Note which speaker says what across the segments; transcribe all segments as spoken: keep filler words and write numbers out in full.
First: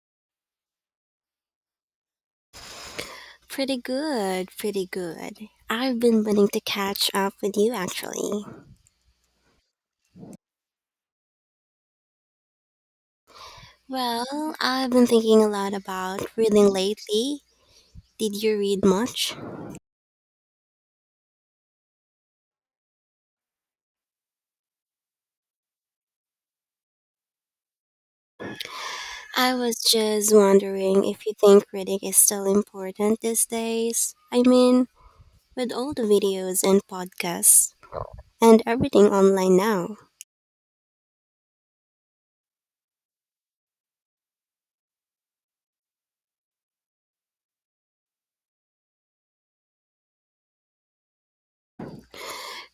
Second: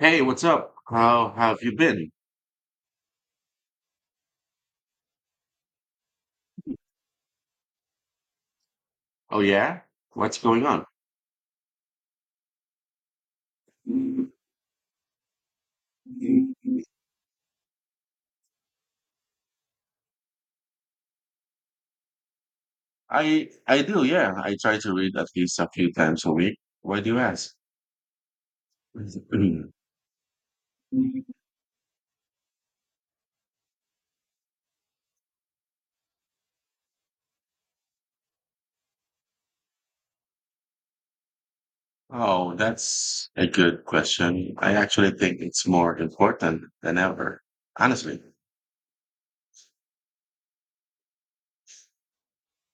Speaker 1: Hey, what's up? How have you been?
Speaker 2: Pretty good, pretty good. I've been wanting to catch up with you actually.
Speaker 1: Oh yeah? What's going on?
Speaker 2: Well, I've been thinking a lot about reading lately. Did you read much?
Speaker 1: I I do, yeah. I try to read at least a few times a week. Why do you ask?
Speaker 2: I was just wondering if you think reading is still important these days. I mean, with all the videos and podcasts and everything online now.
Speaker 1: Oh, that's a good question. I actually think it's more important than ever. Honestly.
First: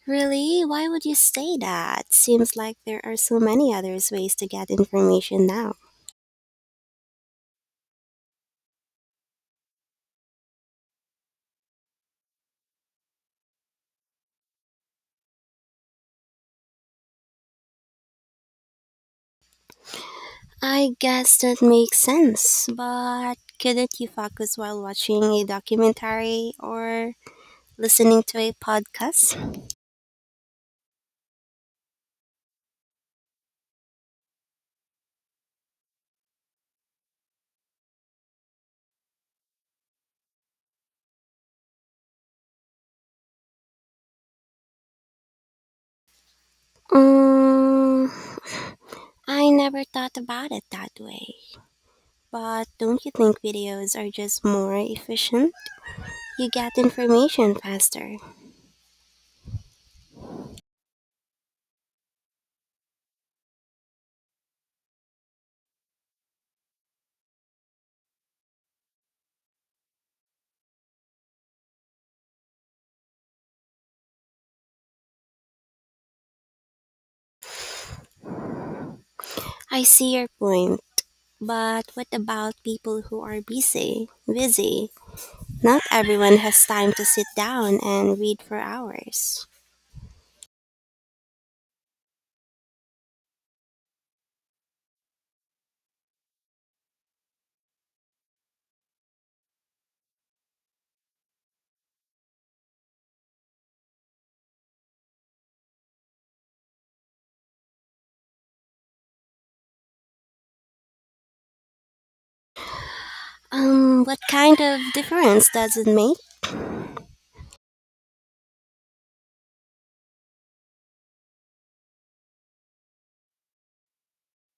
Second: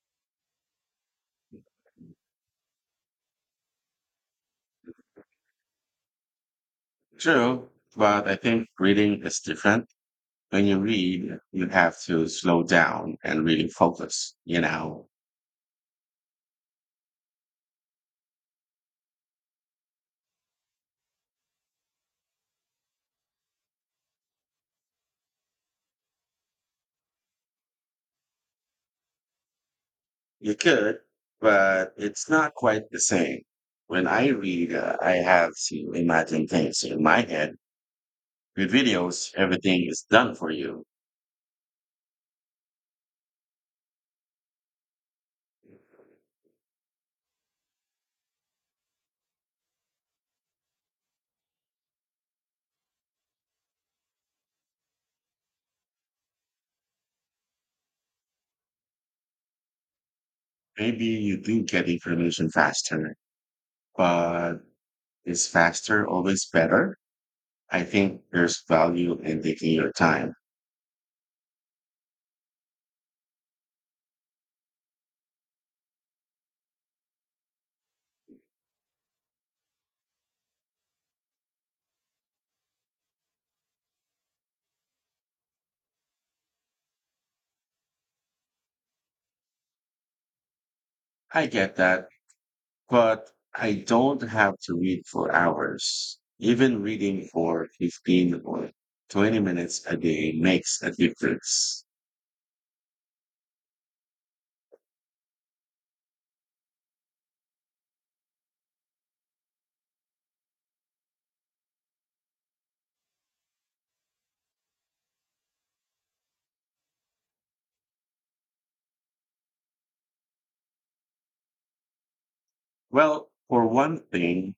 Speaker 2: Really? Why would you say that? Seems like there are so many other ways to get information now.
Speaker 1: True, but I think reading is different. When you read, you have to slow down and really focus, you know.
Speaker 2: I guess that makes sense, but couldn't you focus while watching a documentary or listening to a podcast?
Speaker 1: You could, but it's not quite the same. When I read, uh, I have to imagine things in my head. With videos, everything is done for you.
Speaker 2: Um, I never thought about it that way. But don't you think videos are just more efficient? You get information faster.
Speaker 1: Maybe you do get information faster, but is faster always better? I think there's value in taking your time.
Speaker 2: I see your point. But what about people who are busy? Busy. Not everyone has time to sit down and read for hours.
Speaker 1: I get that, but I don't have to read for hours. Even reading for fifteen or twenty minutes a day makes a difference.
Speaker 2: Um, what kind of difference does it make?
Speaker 1: Well, for one thing,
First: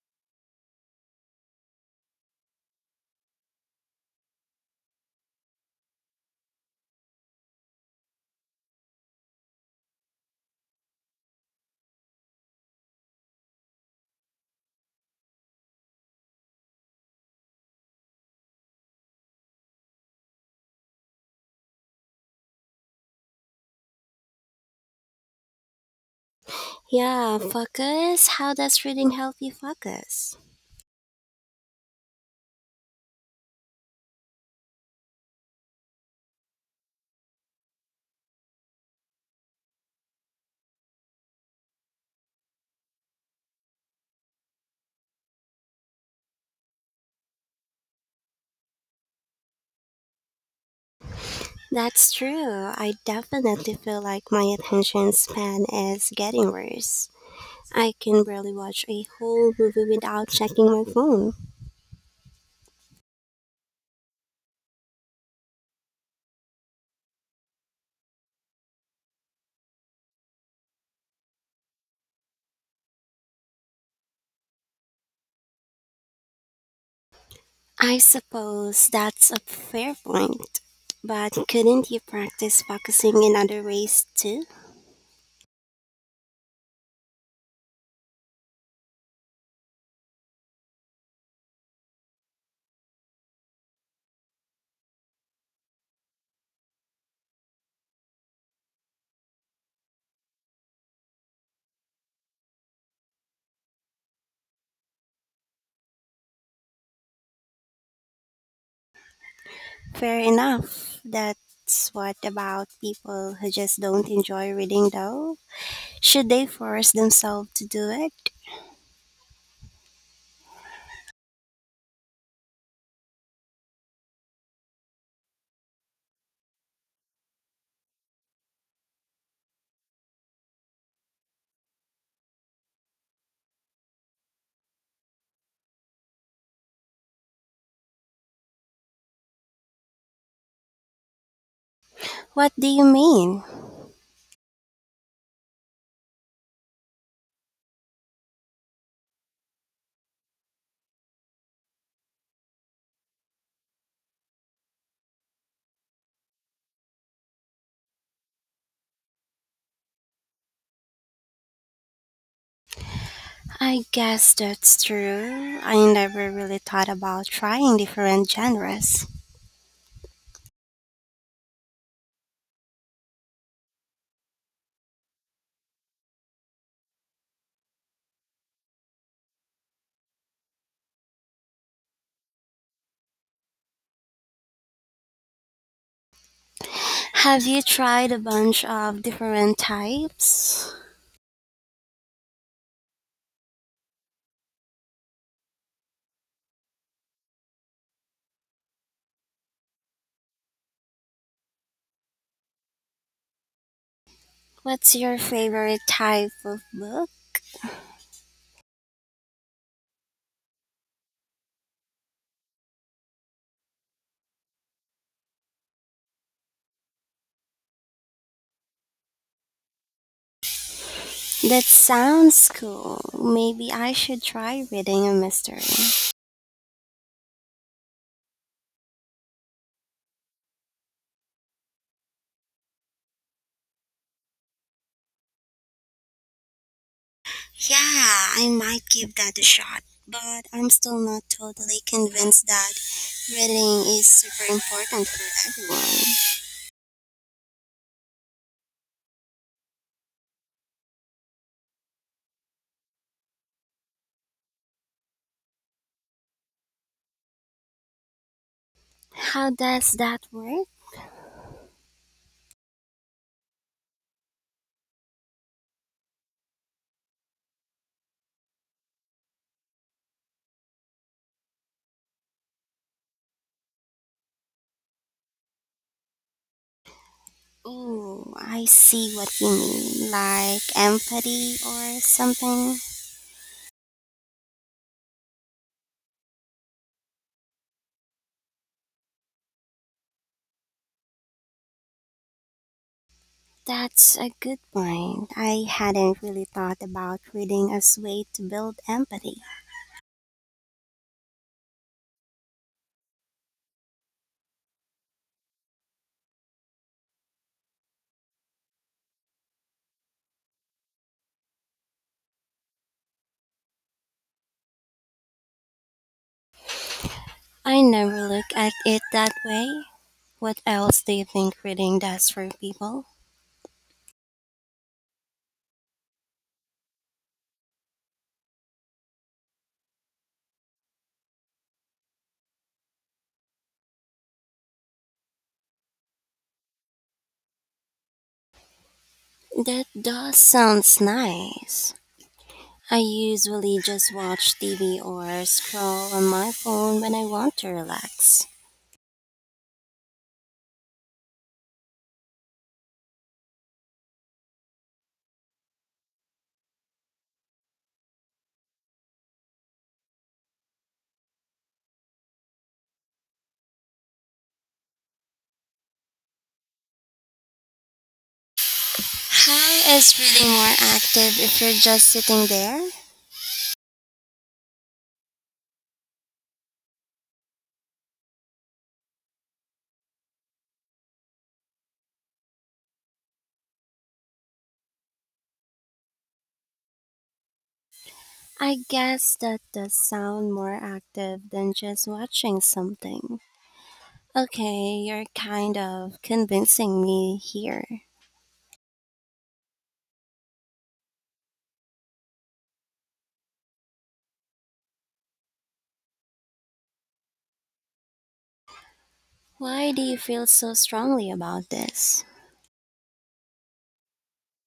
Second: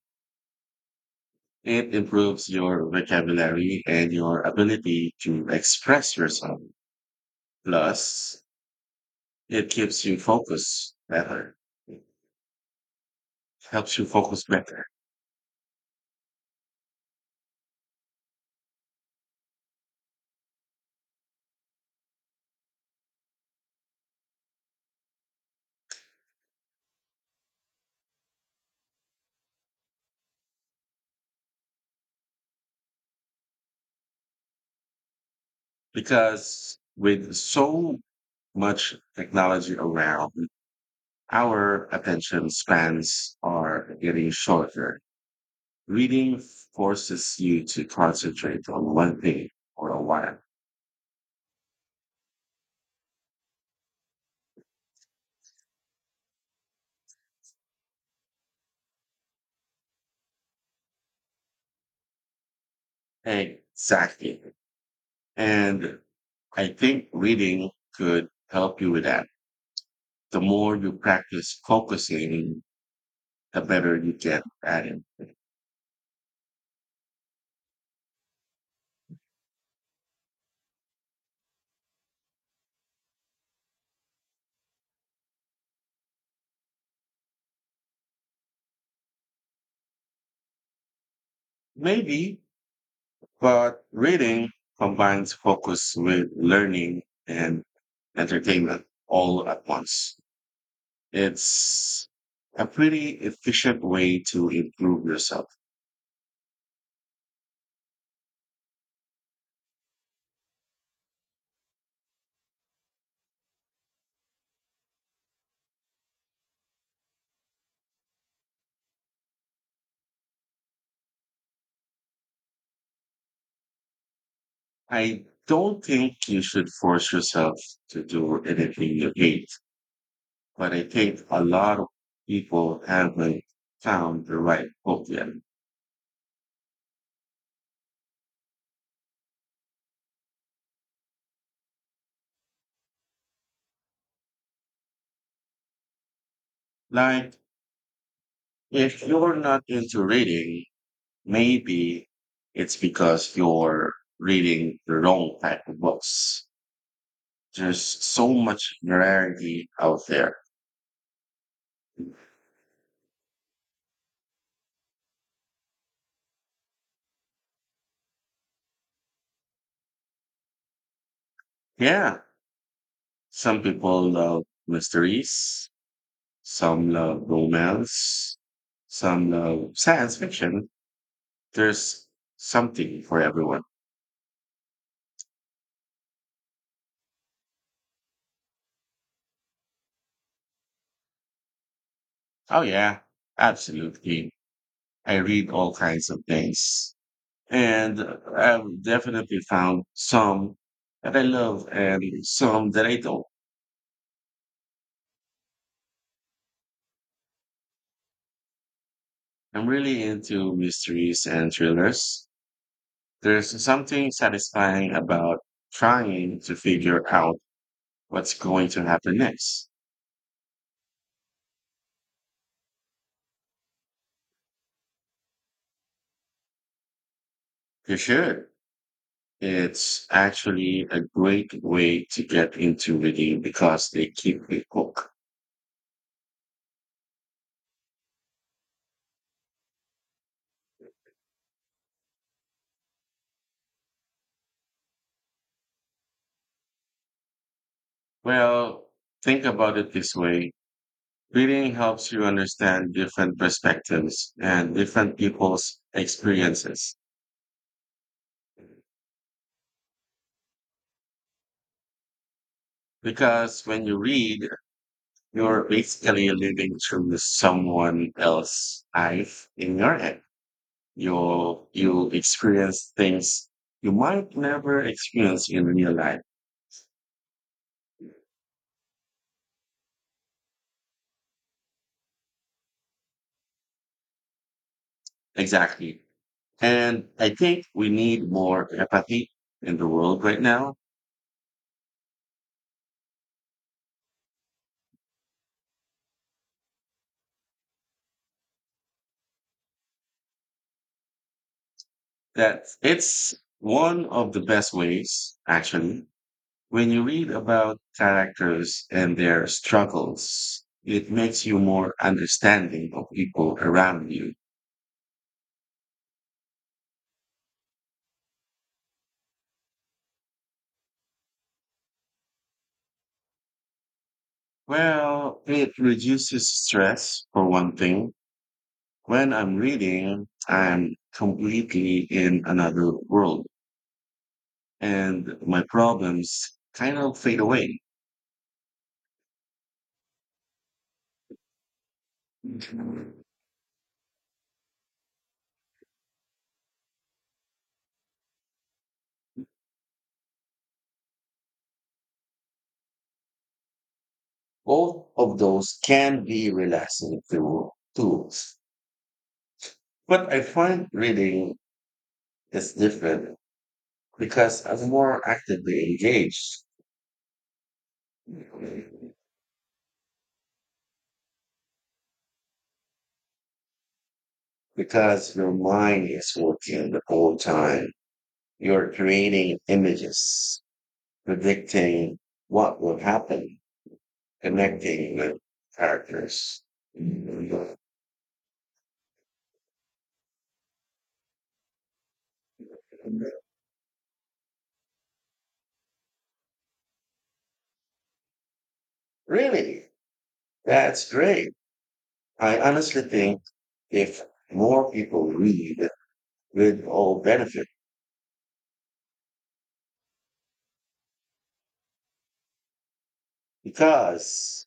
Speaker 1: it improves your vocabulary and your ability to express yourself. Plus, it keeps you focused better. It helps you focus better
Speaker 2: Yeah, focus. How does reading help you focus?
Speaker 1: because with so much technology around, our attention spans are getting shorter. Reading forces you to concentrate on one thing for a while.
Speaker 2: That's true. I definitely feel like my attention span is getting worse. I can barely watch a whole movie without checking my phone.
Speaker 1: Exactly. And I think reading could help you with that. The more you practice focusing, the better you get at it.
Speaker 2: I suppose that's a fair point. But couldn't you practice focusing in other ways too?
Speaker 1: Maybe, but reading combines focus with learning and entertainment all at once. It's a pretty efficient way to improve yourself.
Speaker 2: Fair enough. That's what about people who just don't enjoy reading though? Should they force themselves to do it?
Speaker 1: I don't think you should force yourself to do anything you hate, but I think a lot of people haven't found the right book yet.
Speaker 2: What do you mean?
Speaker 1: Like, if you're not into reading, maybe it's because you're reading the wrong type of books. There's so much variety out there.
Speaker 2: I guess that's true. I never really thought about trying different genres.
Speaker 1: Yeah, some people love mysteries, some love romance, some love science fiction. There's something for everyone.
Speaker 2: Have you tried a bunch of different types?
Speaker 1: Oh, yeah, absolutely. I read all kinds of things. And I've definitely found some that I love and some that I don't.
Speaker 2: What's your favorite type of book?
Speaker 1: I'm really into mysteries and thrillers. There's something satisfying about trying to figure out what's going to happen next.
Speaker 2: That sounds cool. Maybe I should try reading a mystery.
Speaker 1: You should. It's actually a great way to get into reading because they keep it hooked.
Speaker 2: Yeah, I might give that a shot, but I'm still not totally convinced that reading is super important for everyone.
Speaker 1: Well, think about it this way. Reading helps you understand different perspectives and different people's experiences.
Speaker 2: How does that work?
Speaker 1: Because when you read, you're basically living through someone else's life in your head. You'll, you'll experience things you might never experience in real life.
Speaker 2: Oh, I see what you mean, like empathy or something.
Speaker 1: Exactly. And I think we need more empathy in the world right now.
Speaker 2: That's a good point. I hadn't really thought about reading as way to build empathy.
Speaker 1: That it's one of the best ways, actually. When you read about characters and their struggles, it makes you more understanding of people around you.
Speaker 2: I never look at it that way. What else do you think reading does for people?
Speaker 1: Well, it reduces stress for one thing. When I'm reading, I'm completely in another world, and my problems kind of fade away.
Speaker 2: That does sounds nice. I usually just watch T V or scroll on my phone when I want to relax.
Speaker 1: Both of those can be relaxing tool- tools, but I find reading is different because I'm more actively engaged
Speaker 2: High is really more active if you're just sitting there.
Speaker 1: because your mind is working the whole time. You're creating images, predicting what will happen, connecting with characters.
Speaker 2: I guess that does sound more active than just watching something. Okay, you're kind of convincing me here.
Speaker 1: Really, that's great. I honestly think if more people read, we'd all benefit
Speaker 2: Why do you feel so strongly about this?
Speaker 1: because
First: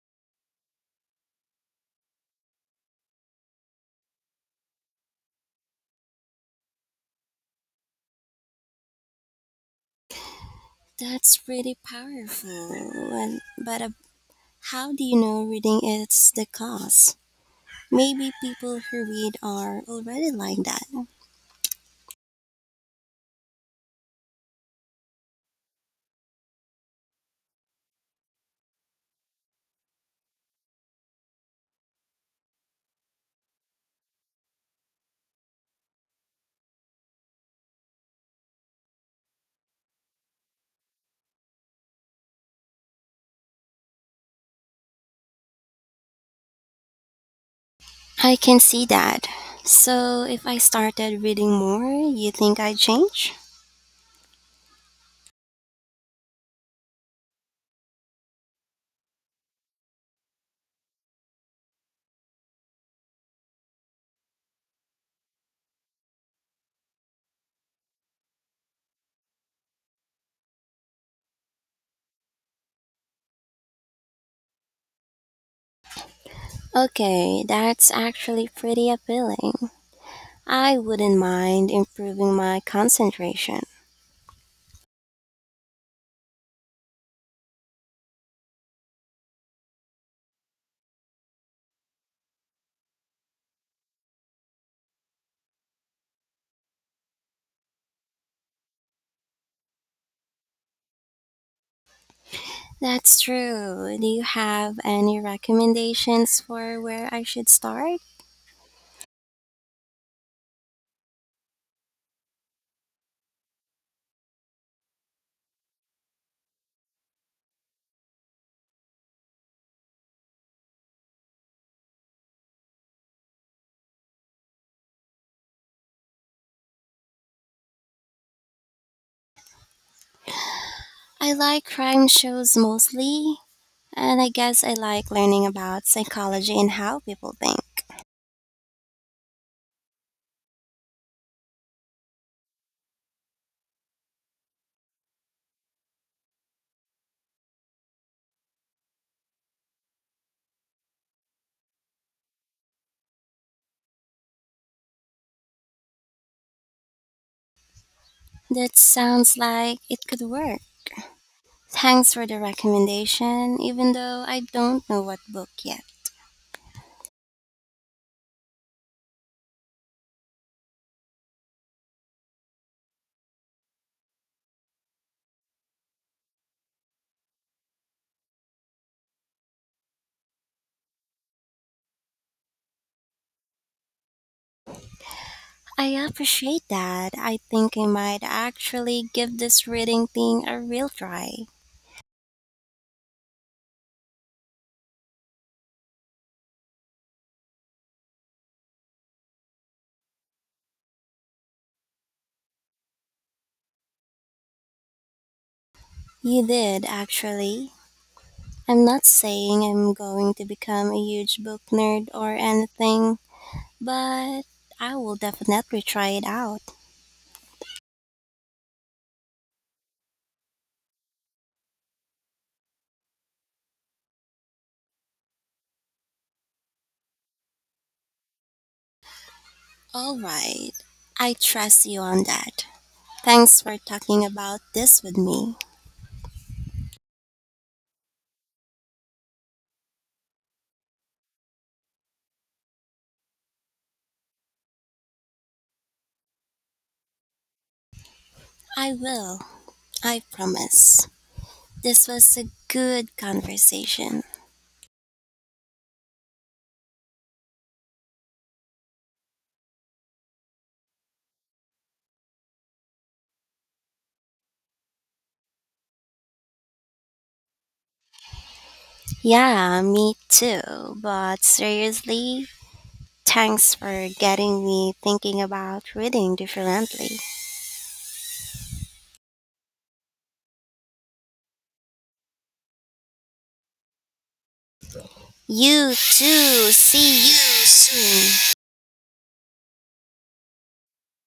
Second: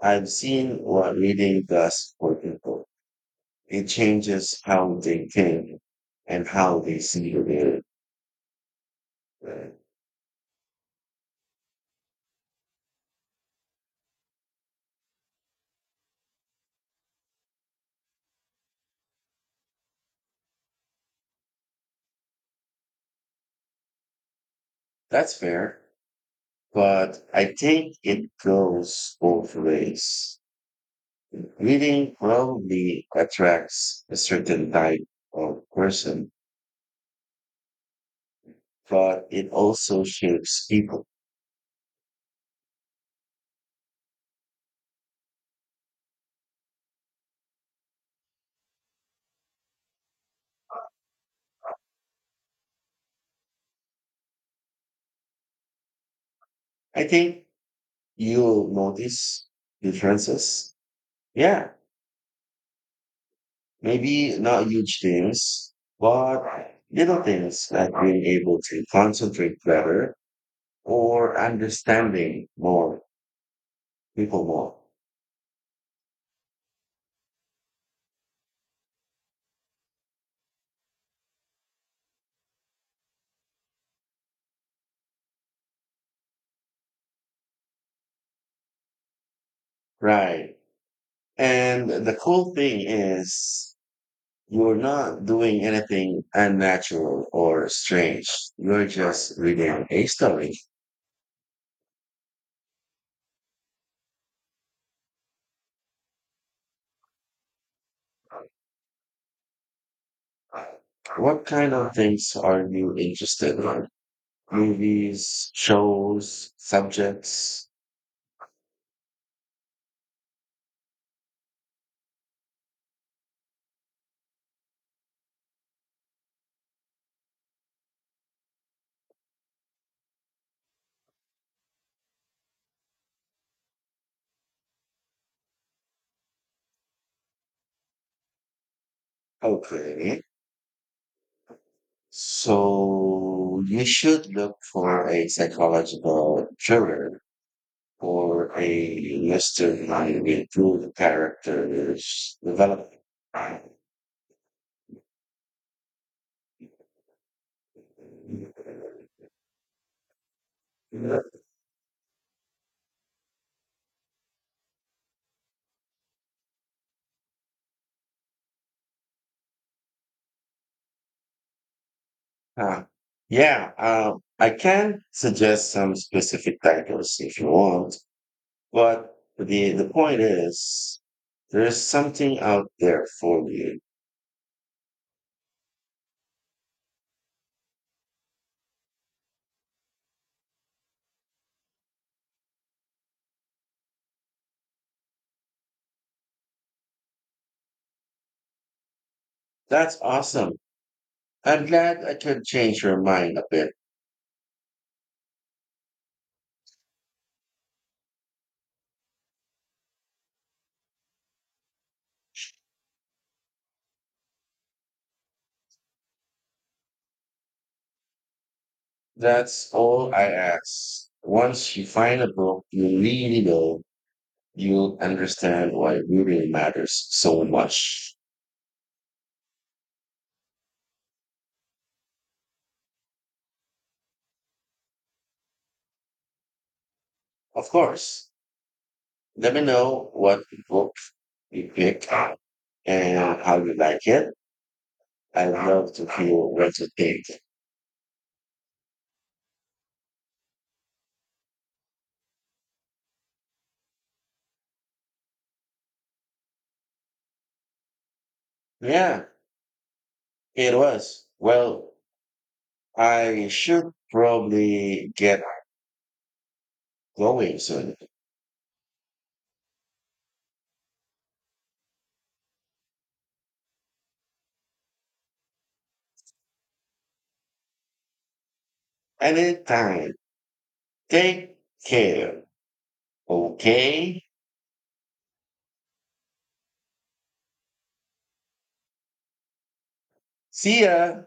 Speaker 1: I've seen what reading does for people. It changes how they think and how they see the world.
Speaker 2: That's really powerful. And, but uh, how do you know reading is the cause? Maybe people who read are already like that.
Speaker 1: That's fair. But I think it goes both ways. Reading probably attracts a certain type of person, but it also shapes people.
Speaker 2: I can see that. So, if I started reading more, you think I'd change?
Speaker 1: I think you'll notice differences. Yeah, maybe not huge things, but little things like being able to concentrate better or understanding more people more.
Speaker 2: Okay, that's actually pretty appealing. I wouldn't mind improving my concentration.
Speaker 1: Right. And the cool thing is you're not doing anything unnatural or strange. You're just reading a story.
Speaker 2: That's true. Do you have any recommendations for where I should start?
Speaker 1: What kind of things are you interested in? Movies, shows, subjects?
Speaker 2: I like crime shows mostly, and I guess I like learning about psychology and how people think.
Speaker 1: Okay. So you should look for a psychological thriller or a mystery with good characters development.
Speaker 2: That sounds like it could work. Thanks for the recommendation, even though I don't know what book yet.
Speaker 1: Uh, yeah, um, I can suggest some specific titles if you want, but the the point is there's something out there for you.
Speaker 2: I appreciate that. I think I might actually give this reading thing a real try.
Speaker 1: That's awesome. I'm glad I could change your mind a bit.
Speaker 2: You did, actually. I'm not saying I'm going to become a huge book nerd or anything, but I will definitely try it out.
Speaker 1: That's all I ask. Once you find a book you really love, you'll understand why reading matters so much.
Speaker 2: All right. I trust you on that. Thanks for talking about this with me.
Speaker 1: Of course, let me know what book you pick and how you like it. I love to hear what you think.
Speaker 2: I will. I promise. This was a good conversation.
Speaker 1: Yeah, it was. Well, I should probably get going soon.
Speaker 2: Yeah, me too. But seriously, thanks for getting me thinking about reading differently.
Speaker 1: Anytime. Take care. Okay?
Speaker 2: You too. See you soon.
Speaker 1: See ya.